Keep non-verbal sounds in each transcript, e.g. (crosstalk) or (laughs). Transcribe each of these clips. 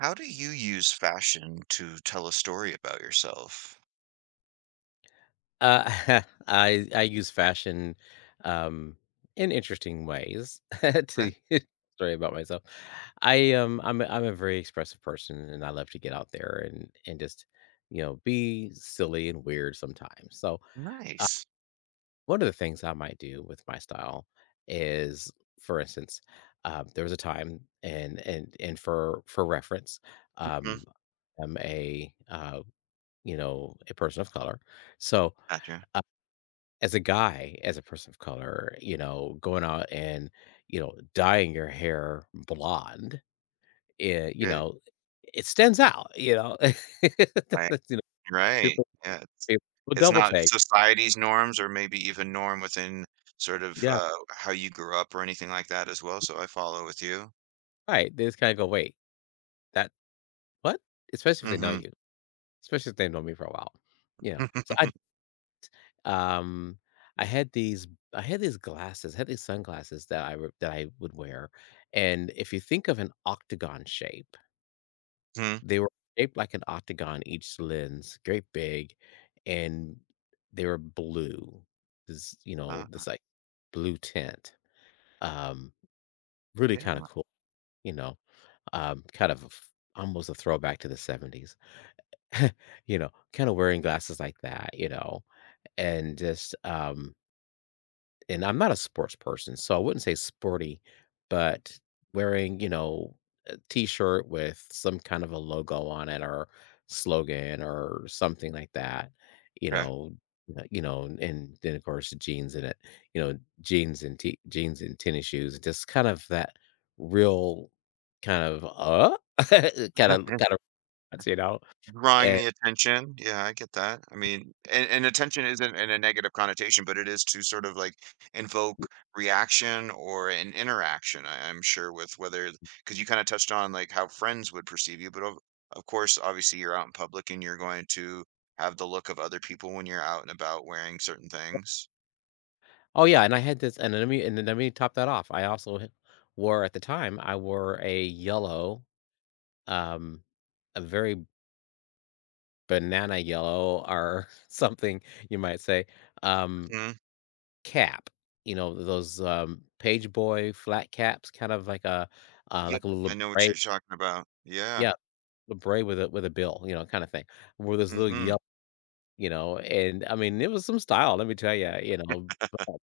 How do you use fashion to tell a story about yourself? Uh, (laughs) I use fashion, um, in interesting ways (laughs) Okay, to (laughs) story about myself. I'm a very expressive person, and I love to get out there and just be silly and weird sometimes. So uh, nice. one of the things I might do with my style is, for instance, there was a time, and for reference, Mhm. um, I'm a a person of color, so. Gotcha. uh, as a guy, as a person of color, you know, going out and, dyeing your hair blonde, eh, you Good. know, it stands out, you know? (laughs) Right. That's, You know, Right. people Yeah. It's, people will it's double not take. society's norms or maybe even norm within sort of Yeah, how you grew up or anything like that as well. So I follow with you. right, they just kinda go, "Wait, that what?" Especially if they know Mm-hmm. you, Especially if they know me for a while, you know? So um, I had these I had these glasses, I had these sunglasses that I would wear, and if you think of an octagon shape. (laughs) They were shaped like an octagon, each lens, great big, and they were blue. This, you know, Uh, this like blue tint. Um, Really kind of yeah. cool, you know, um, kind of a f- almost a throwback to the 70s, (laughs) kind of wearing glasses like that, you know, and just, um, and I'm not a sports person, so I wouldn't say sporty, but wearing, you know, a t-shirt with some kind of a logo on it or slogan or something like that, you Okay. know, and then of course jeans in it, you know, jeans and tennis shoes, just kind of that real kind of (laughs) kind of kind (laughs) of you know, Drawing and. the attention. Yeah, I get that. I mean, and attention isn't in a negative connotation, but it is to sort of like invoke reaction or an interaction, I'm sure, with because you kind of touched on like how friends would perceive you, but of course, obviously, you're out in public and you're going to have the look of other people when you're out and about wearing certain things. Oh, yeah, and I had this and let me and then let me top that off. I also h wore at the time, I wore a yellow, um, a very banana yellow or (laughs) something, you might say, um, Hmm. cap. You know, those, page boy flat caps, kind of like Yep. like a little I know what braid. you're talking about. Yeah. Yeah, a braid with a bill, you know, kinda thing. Wore this little Hmm. yellow, you know. And, I mean, it was some style, let me tell you, you know, but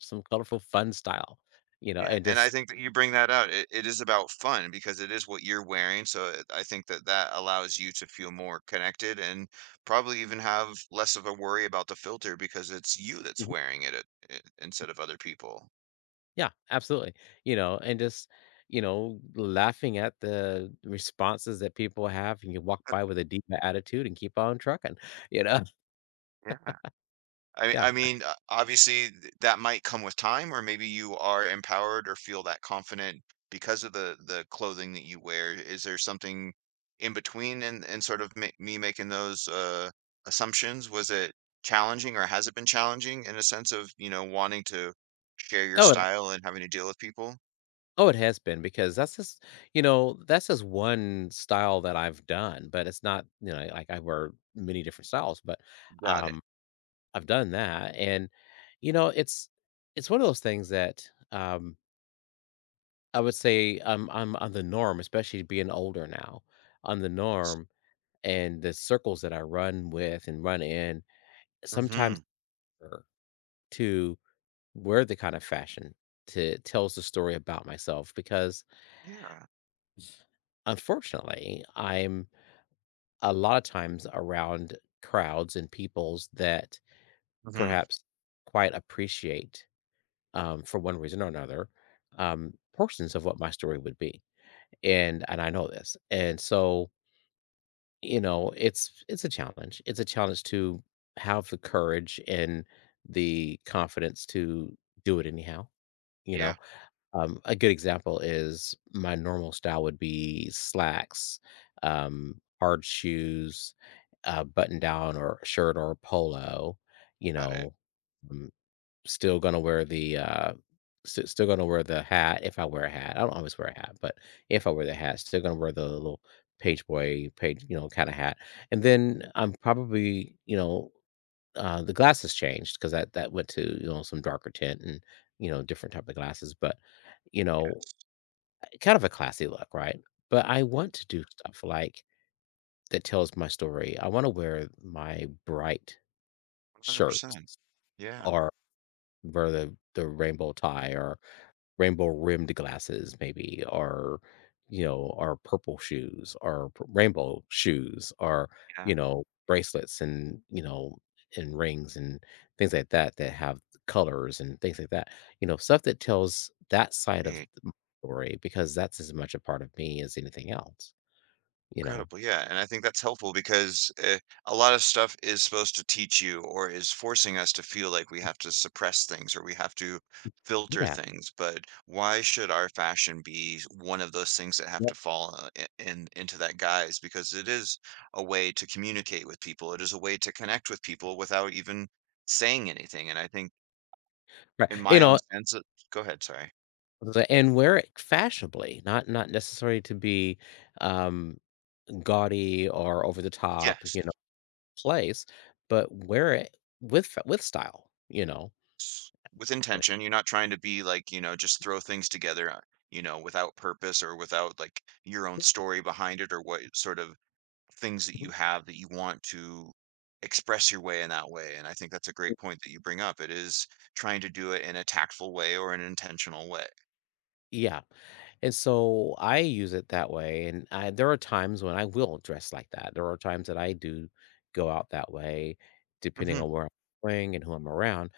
some colorful, fun style, you know, Yeah, and and I just. think that you bring that out. It is about fun because it is what you're wearing. So I think that that allows you to feel more connected and probably even have less of a worry about the filter because it's you that's Mhm. wearing it instead of other people. Yeah, absolutely. You know, and just, laughing at the responses that people have, and you walk by with a diva attitude and keep on trucking, you know? (laughs) Yeah. I mean Yeah. I mean, uh, obviously, th that might come with time, or maybe you are empowered or feel that confident because of the clothing that you wear. Is there something in between and sort of ma me making those, assumptions? Was it challenging, or has it been challenging in a sense of, you know, wanting to share your Oh, it style and having to deal with people? oh, it has been because that's just, you know, that's just one style that I've done, but it's not, you know, like I wear many different styles, but, Got it. um, I've done that, and, you know, it's one of those things that, I would say I'm on the norm, especially being older now, on the norm and the circles that I run with and run in sometimes, Mhm. er, to wear the kind of fashion to tells the story about myself because Yeah. unfortunately I'm a lot of times around crowds and peoples that Mhm. perhaps quite appreciate, for one reason or another, portions of what my story would be. And I know this, and so you know, it's a challenge. It's a challenge to have the courage and the confidence to do it anyhow. You Yeah. know, a good example is my normal style would be slacks, hard shoes, button down or shirt or polo. You Got it. know, um, still gonna wear the, uh, still gonna wear the hat if I wear a hat. I don't always wear a hat, but if I wear the hat, still gonna wear the little page boy, page you know, kinda hat. And then I'm probably, you know, the glasses changed because that went to, you know, some darker tint and, you know, different type of glasses, but, you Yeah, know, kind of a classy look, right? But I want to do stuff like that tells my story. I wanna wear my bright shirts, 100%. Yeah. or wear the rainbow tie, or rainbow rimmed glasses maybe, or you know, or purple shoes, or rainbow shoes, or Yeah. you know, bracelets, and you know, and rings, and things like that that have colors and things like that, you know, stuff that tells that side of Hey. the story because that's as much a part of me as anything else, you know. Incredible, yeah, and I think that's helpful because a lot of stuff is supposed to teach you or is forcing us to feel like we have to suppress things or we have to filter Yeah, things, but why should our fashion be one of those things that have yeah, to fall, I in into that guise? Because it is a way to communicate with people, it is a way to connect with people without even saying anything, and I think right, in you my own know, sense, uh. Go ahead, sorry. And wear it fashionably, not necessarily to be, um gaudy or over the top, Yes. you know, place. But wear it with f with style, you know? s- with Like. intention. You're not trying to be like, you know, just throw things together, you know, without purpose or without like your own story behind it or what sort of things that Mhm. you have that you want to express your way in that way. And I think that's a great point that you bring up. It is trying to do it in a tactful way or an intentional way. Yeah, and so I use it that way, and I there are times when I will dress like that. There are times that I do go out that way depending Mhm. on where I'm going and who I'm around,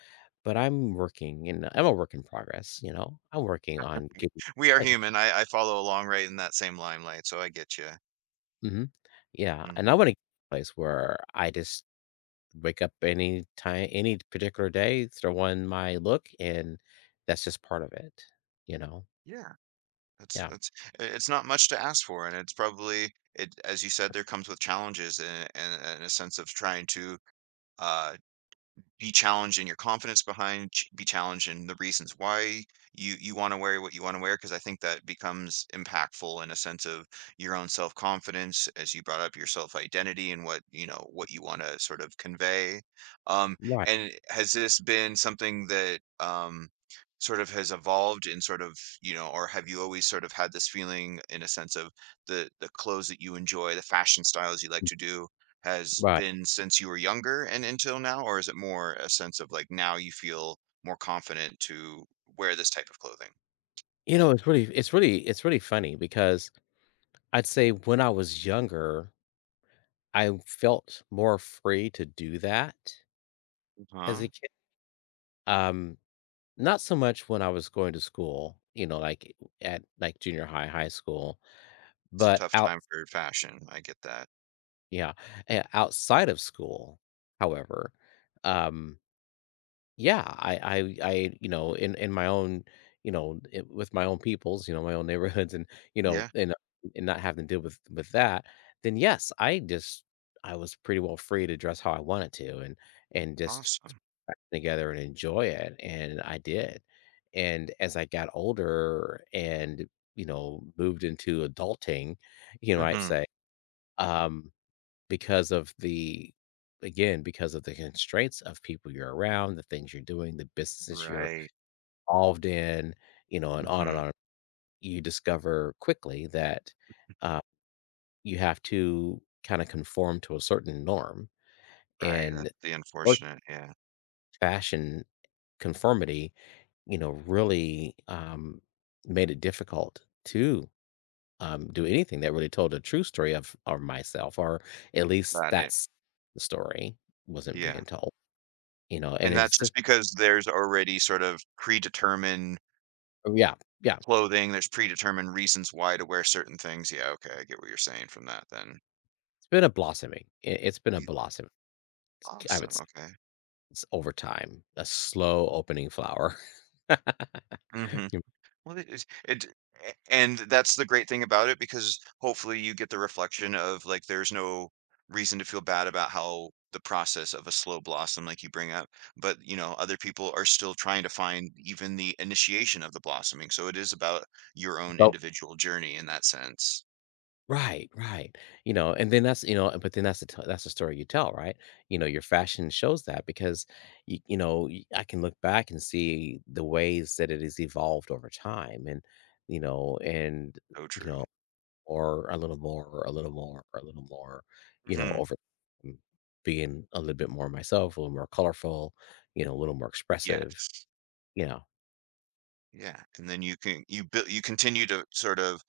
but I'm working and I'm a work in progress, you know? I'm working on getting We are a place. human. I follow along right in that same limelight, so I get you. Mhm. Yeah, and Hmm. I wanna get a place where I just wake up any time, any particular day, throw on my look, and that's just part of it, you know? Yeah. That's Yeah. that's I it's not much to ask for, and it's probably it as you said, there comes with challenges and and a sense of trying to, uh, be challenged in your confidence behind be challenged in the reasons why you want to wear what you want to wear because I think that becomes impactful in a sense of your own self confidence as you brought up your self identity and what you know what you want to sort of convey, um, Right, and has this been something that, um, sort of has evolved in sort of, you know, or have you always sort of had this feeling in a sense of the clothes that you enjoy, the fashion styles you like to do, has right. been since you were younger and until now, or is it more a sense of like now you feel more confident to wear this type of clothing? You know, it's really funny because I'd say when I was younger, I felt more free to do that as Huh? a kid. Um, Not so much when I was going to school, you know, like at like junior high, high school, It's a but tough out. time for fashion. I get that. Yeah, outside of school, however, um yeah. You know, in my own, you know, I with my own peoples, you know, my own neighborhoods, and, you know, Yeah. And not having to deal with that, then yes, I was pretty well free to dress how I wanted to, and just Awesome. back together and enjoy it, and I did. And as I got older and, you know, moved into adulting, you know, I'd Hmm. say, um because of the again, because of the constraints of people you're around, the things you're doing, the businesses you're Right. involved in, you know, and Hmm. on, you discover quickly that, uh, you have to kind of conform to a certain norm. Right. That's And, the or unfortunate. Yeah. fashion conformity, you know, really, made it difficult to, do anything that really told a true story of or myself, or at least Got it. that's the story wasn't Yeah. being told. You know, and And that's it's just just. because there's already sort of predetermined Oh, yeah, yeah, clothing. There's predetermined reasons why to wear certain things. Yeah. Okay. I get what you're saying from that then. it's been a blossoming. It's been a You- blossom, I would Awesome. say. Okay. It's over time, a slow opening flower. (laughs) Mm-hmm. You Well, it is it and that's the great thing about it because hopefully you get the reflection of, like, there's no reason to feel bad about how the process of a slow blossom, like you bring up, but, you know, other people are still trying to find even the initiation of the blossoming, so it is about your own know? individual journey in that sense. Right, right. You know, and then that's, you know, but then that's the t that's the story you tell, right? You know, your fashion shows that because you know, y I can look back and see the ways that it has evolved over time, and, you know, and, So you true. know, more, a little more, a little more, a little more, you know, Mhm. over, mm, being a little bit more myself, a little more colorful, you know, a little more expressive, Yes. you know. Yeah, and then you can you build you continue to sort of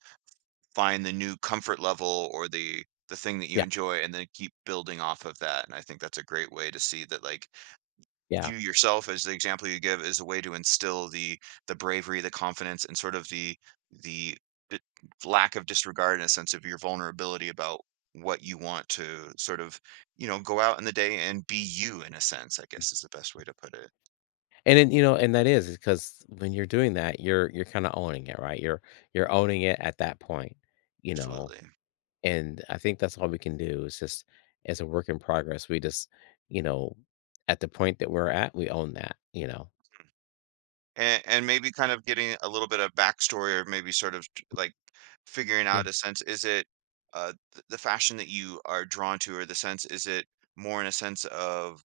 find the new comfort level or the thing that you Yeah, enjoy and then keep building off of that, and I think that's a great way to see that like yeah. you yourself as the example you give is a way to instill the bravery, the confidence, and sort of the d- lack of disregard and a sense of your vulnerability about what you want to sort of, you know, go out in the day and be you in a sense, I guess, is the best way to put it. And then, you know, and that is because when you're doing that, you're kind of owning it, right? You're owning it at that point, you know. Absolutely. And I think that's all we can do is just, as a work in progress, we just, you know, at the point that we're at, we own that, you know. And maybe kind of getting a little bit of backstory or maybe sort of like figuring Yeah. out a sense, is it the fashion that you are drawn to or the sense, is it more in a sense of,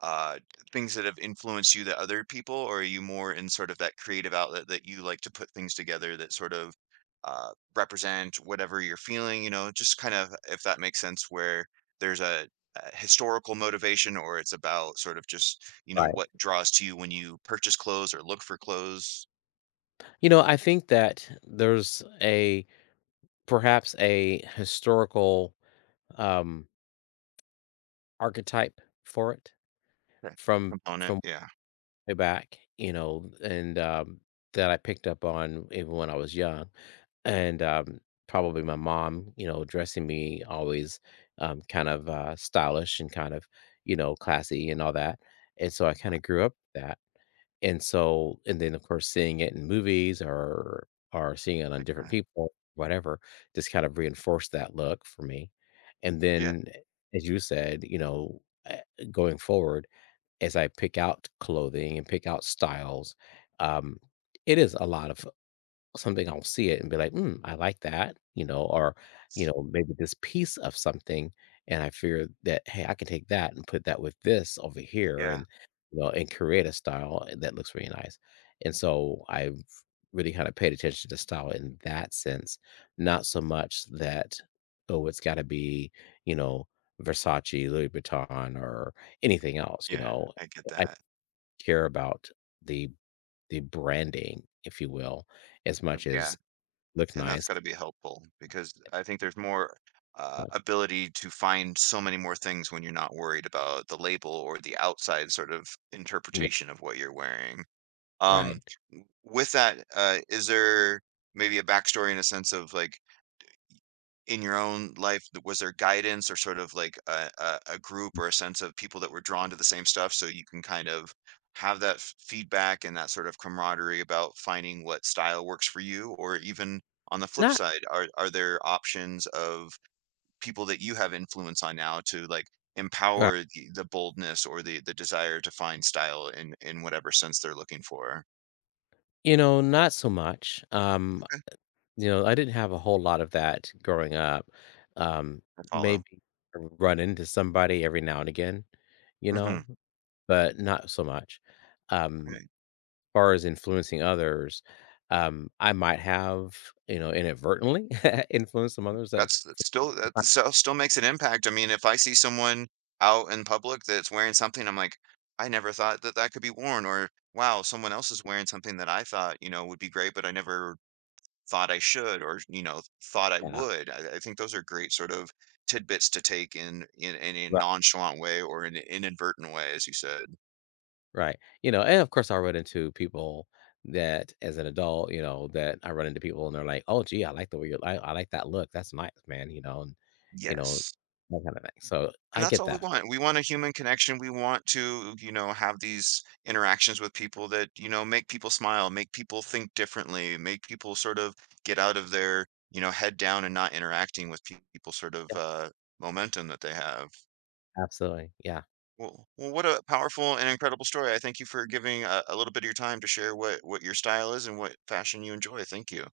uh, things that have influenced you that other people, or are you more in sort of that creative outlet that you like to put things together that sort of, represent whatever you're feeling? You know, just kind of if that makes sense, where there's a historical motivation, or it's about sort of just you know Right. what draws to you when you purchase clothes or look for clothes. You know, I think that there's a perhaps a historical, um, archetype for it That from component, from yeah, way back, you know, and, that I picked up on even when I was young, and, probably my mom, you know, dressing me always, kind of, stylish and kind of, you know, classy and all that, and so I I kinda grew up with that. And then, of course, seeing it in movies, or seeing it on like different that. people, whatever, just kind of reinforced that look for me. And Yeah, then, as you said, you know, eh, going forward, as I pick out clothing and pick out styles, um, it is a lot of. Something I'll see it and be like, "Hmm, I like that," you know, or, you know, maybe this piece of something, and I figure that, "Hey, I can take that and put that with this over here, yeah, and, you know, and create a style that looks really nice." And so I've really kind of paid attention to style in that sense, not so much that, "Oh, it's gotta be, you know, Versace, Louis Vuitton, or anything else," you yeah. know? I get I that. care about the the branding, if you will, as much Yeah. as. Looks And that's nice. gotta be helpful because I think there's more, Yeah, ability to find so many more things when you're not worried about the label or the outside sort of yeah, interpretation of what you're wearing. Um, right. w with that, is there maybe a backstory in a sense of, like, in your own life, was there guidance or sort of like a group or a sense of people that were drawn to the same stuff so you can kind of have that feedback and that sort of camaraderie about finding what style works for you? Or even on the flip Not side, are there options of people that you have influence on now to like uh, empower the boldness or the desire to find style in whatever sense they're looking for? you know, not so much. Okay. You know, I didn't have a whole lot of that growing up. Um, I follow. Maybe run into somebody every now and again, you Hmm. know, but not so much. Um, Far as influencing others, I might have, you know, inadvertently (laughs) influenced some others. That's. That still makes an impact. I mean, if I see someone out in public that's wearing something, I'm like, "I never thought that that could be worn," or, "Wow, someone else is wearing something that I thought, you know, would be great, but I never thought I should or, you know, thought I Yeah. would." I think those are great sort of tidbits to take in in a nonchalant way or in an inadvertent way, as you said. Right. You know, and of course I run into people that as an adult, you know, that I run into people, and they're like, "Oh, gee, I like the way you I like that look. That's nice, man," you know, and you know, Yes. that kind of thing. So And I that's get all we that. want. We want a human connection. We want to, you know, have these interactions with people that, you know, make people smile, make people think differently, make people sort of get out of their, you know, head down and not interacting with people sort of, momentum that they have. Absolutely. Yeah. Well, well, what a powerful and incredible story. I thank you for giving a little bit of your time to share what your style is and what fashion you enjoy. Thank you.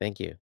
Thank you.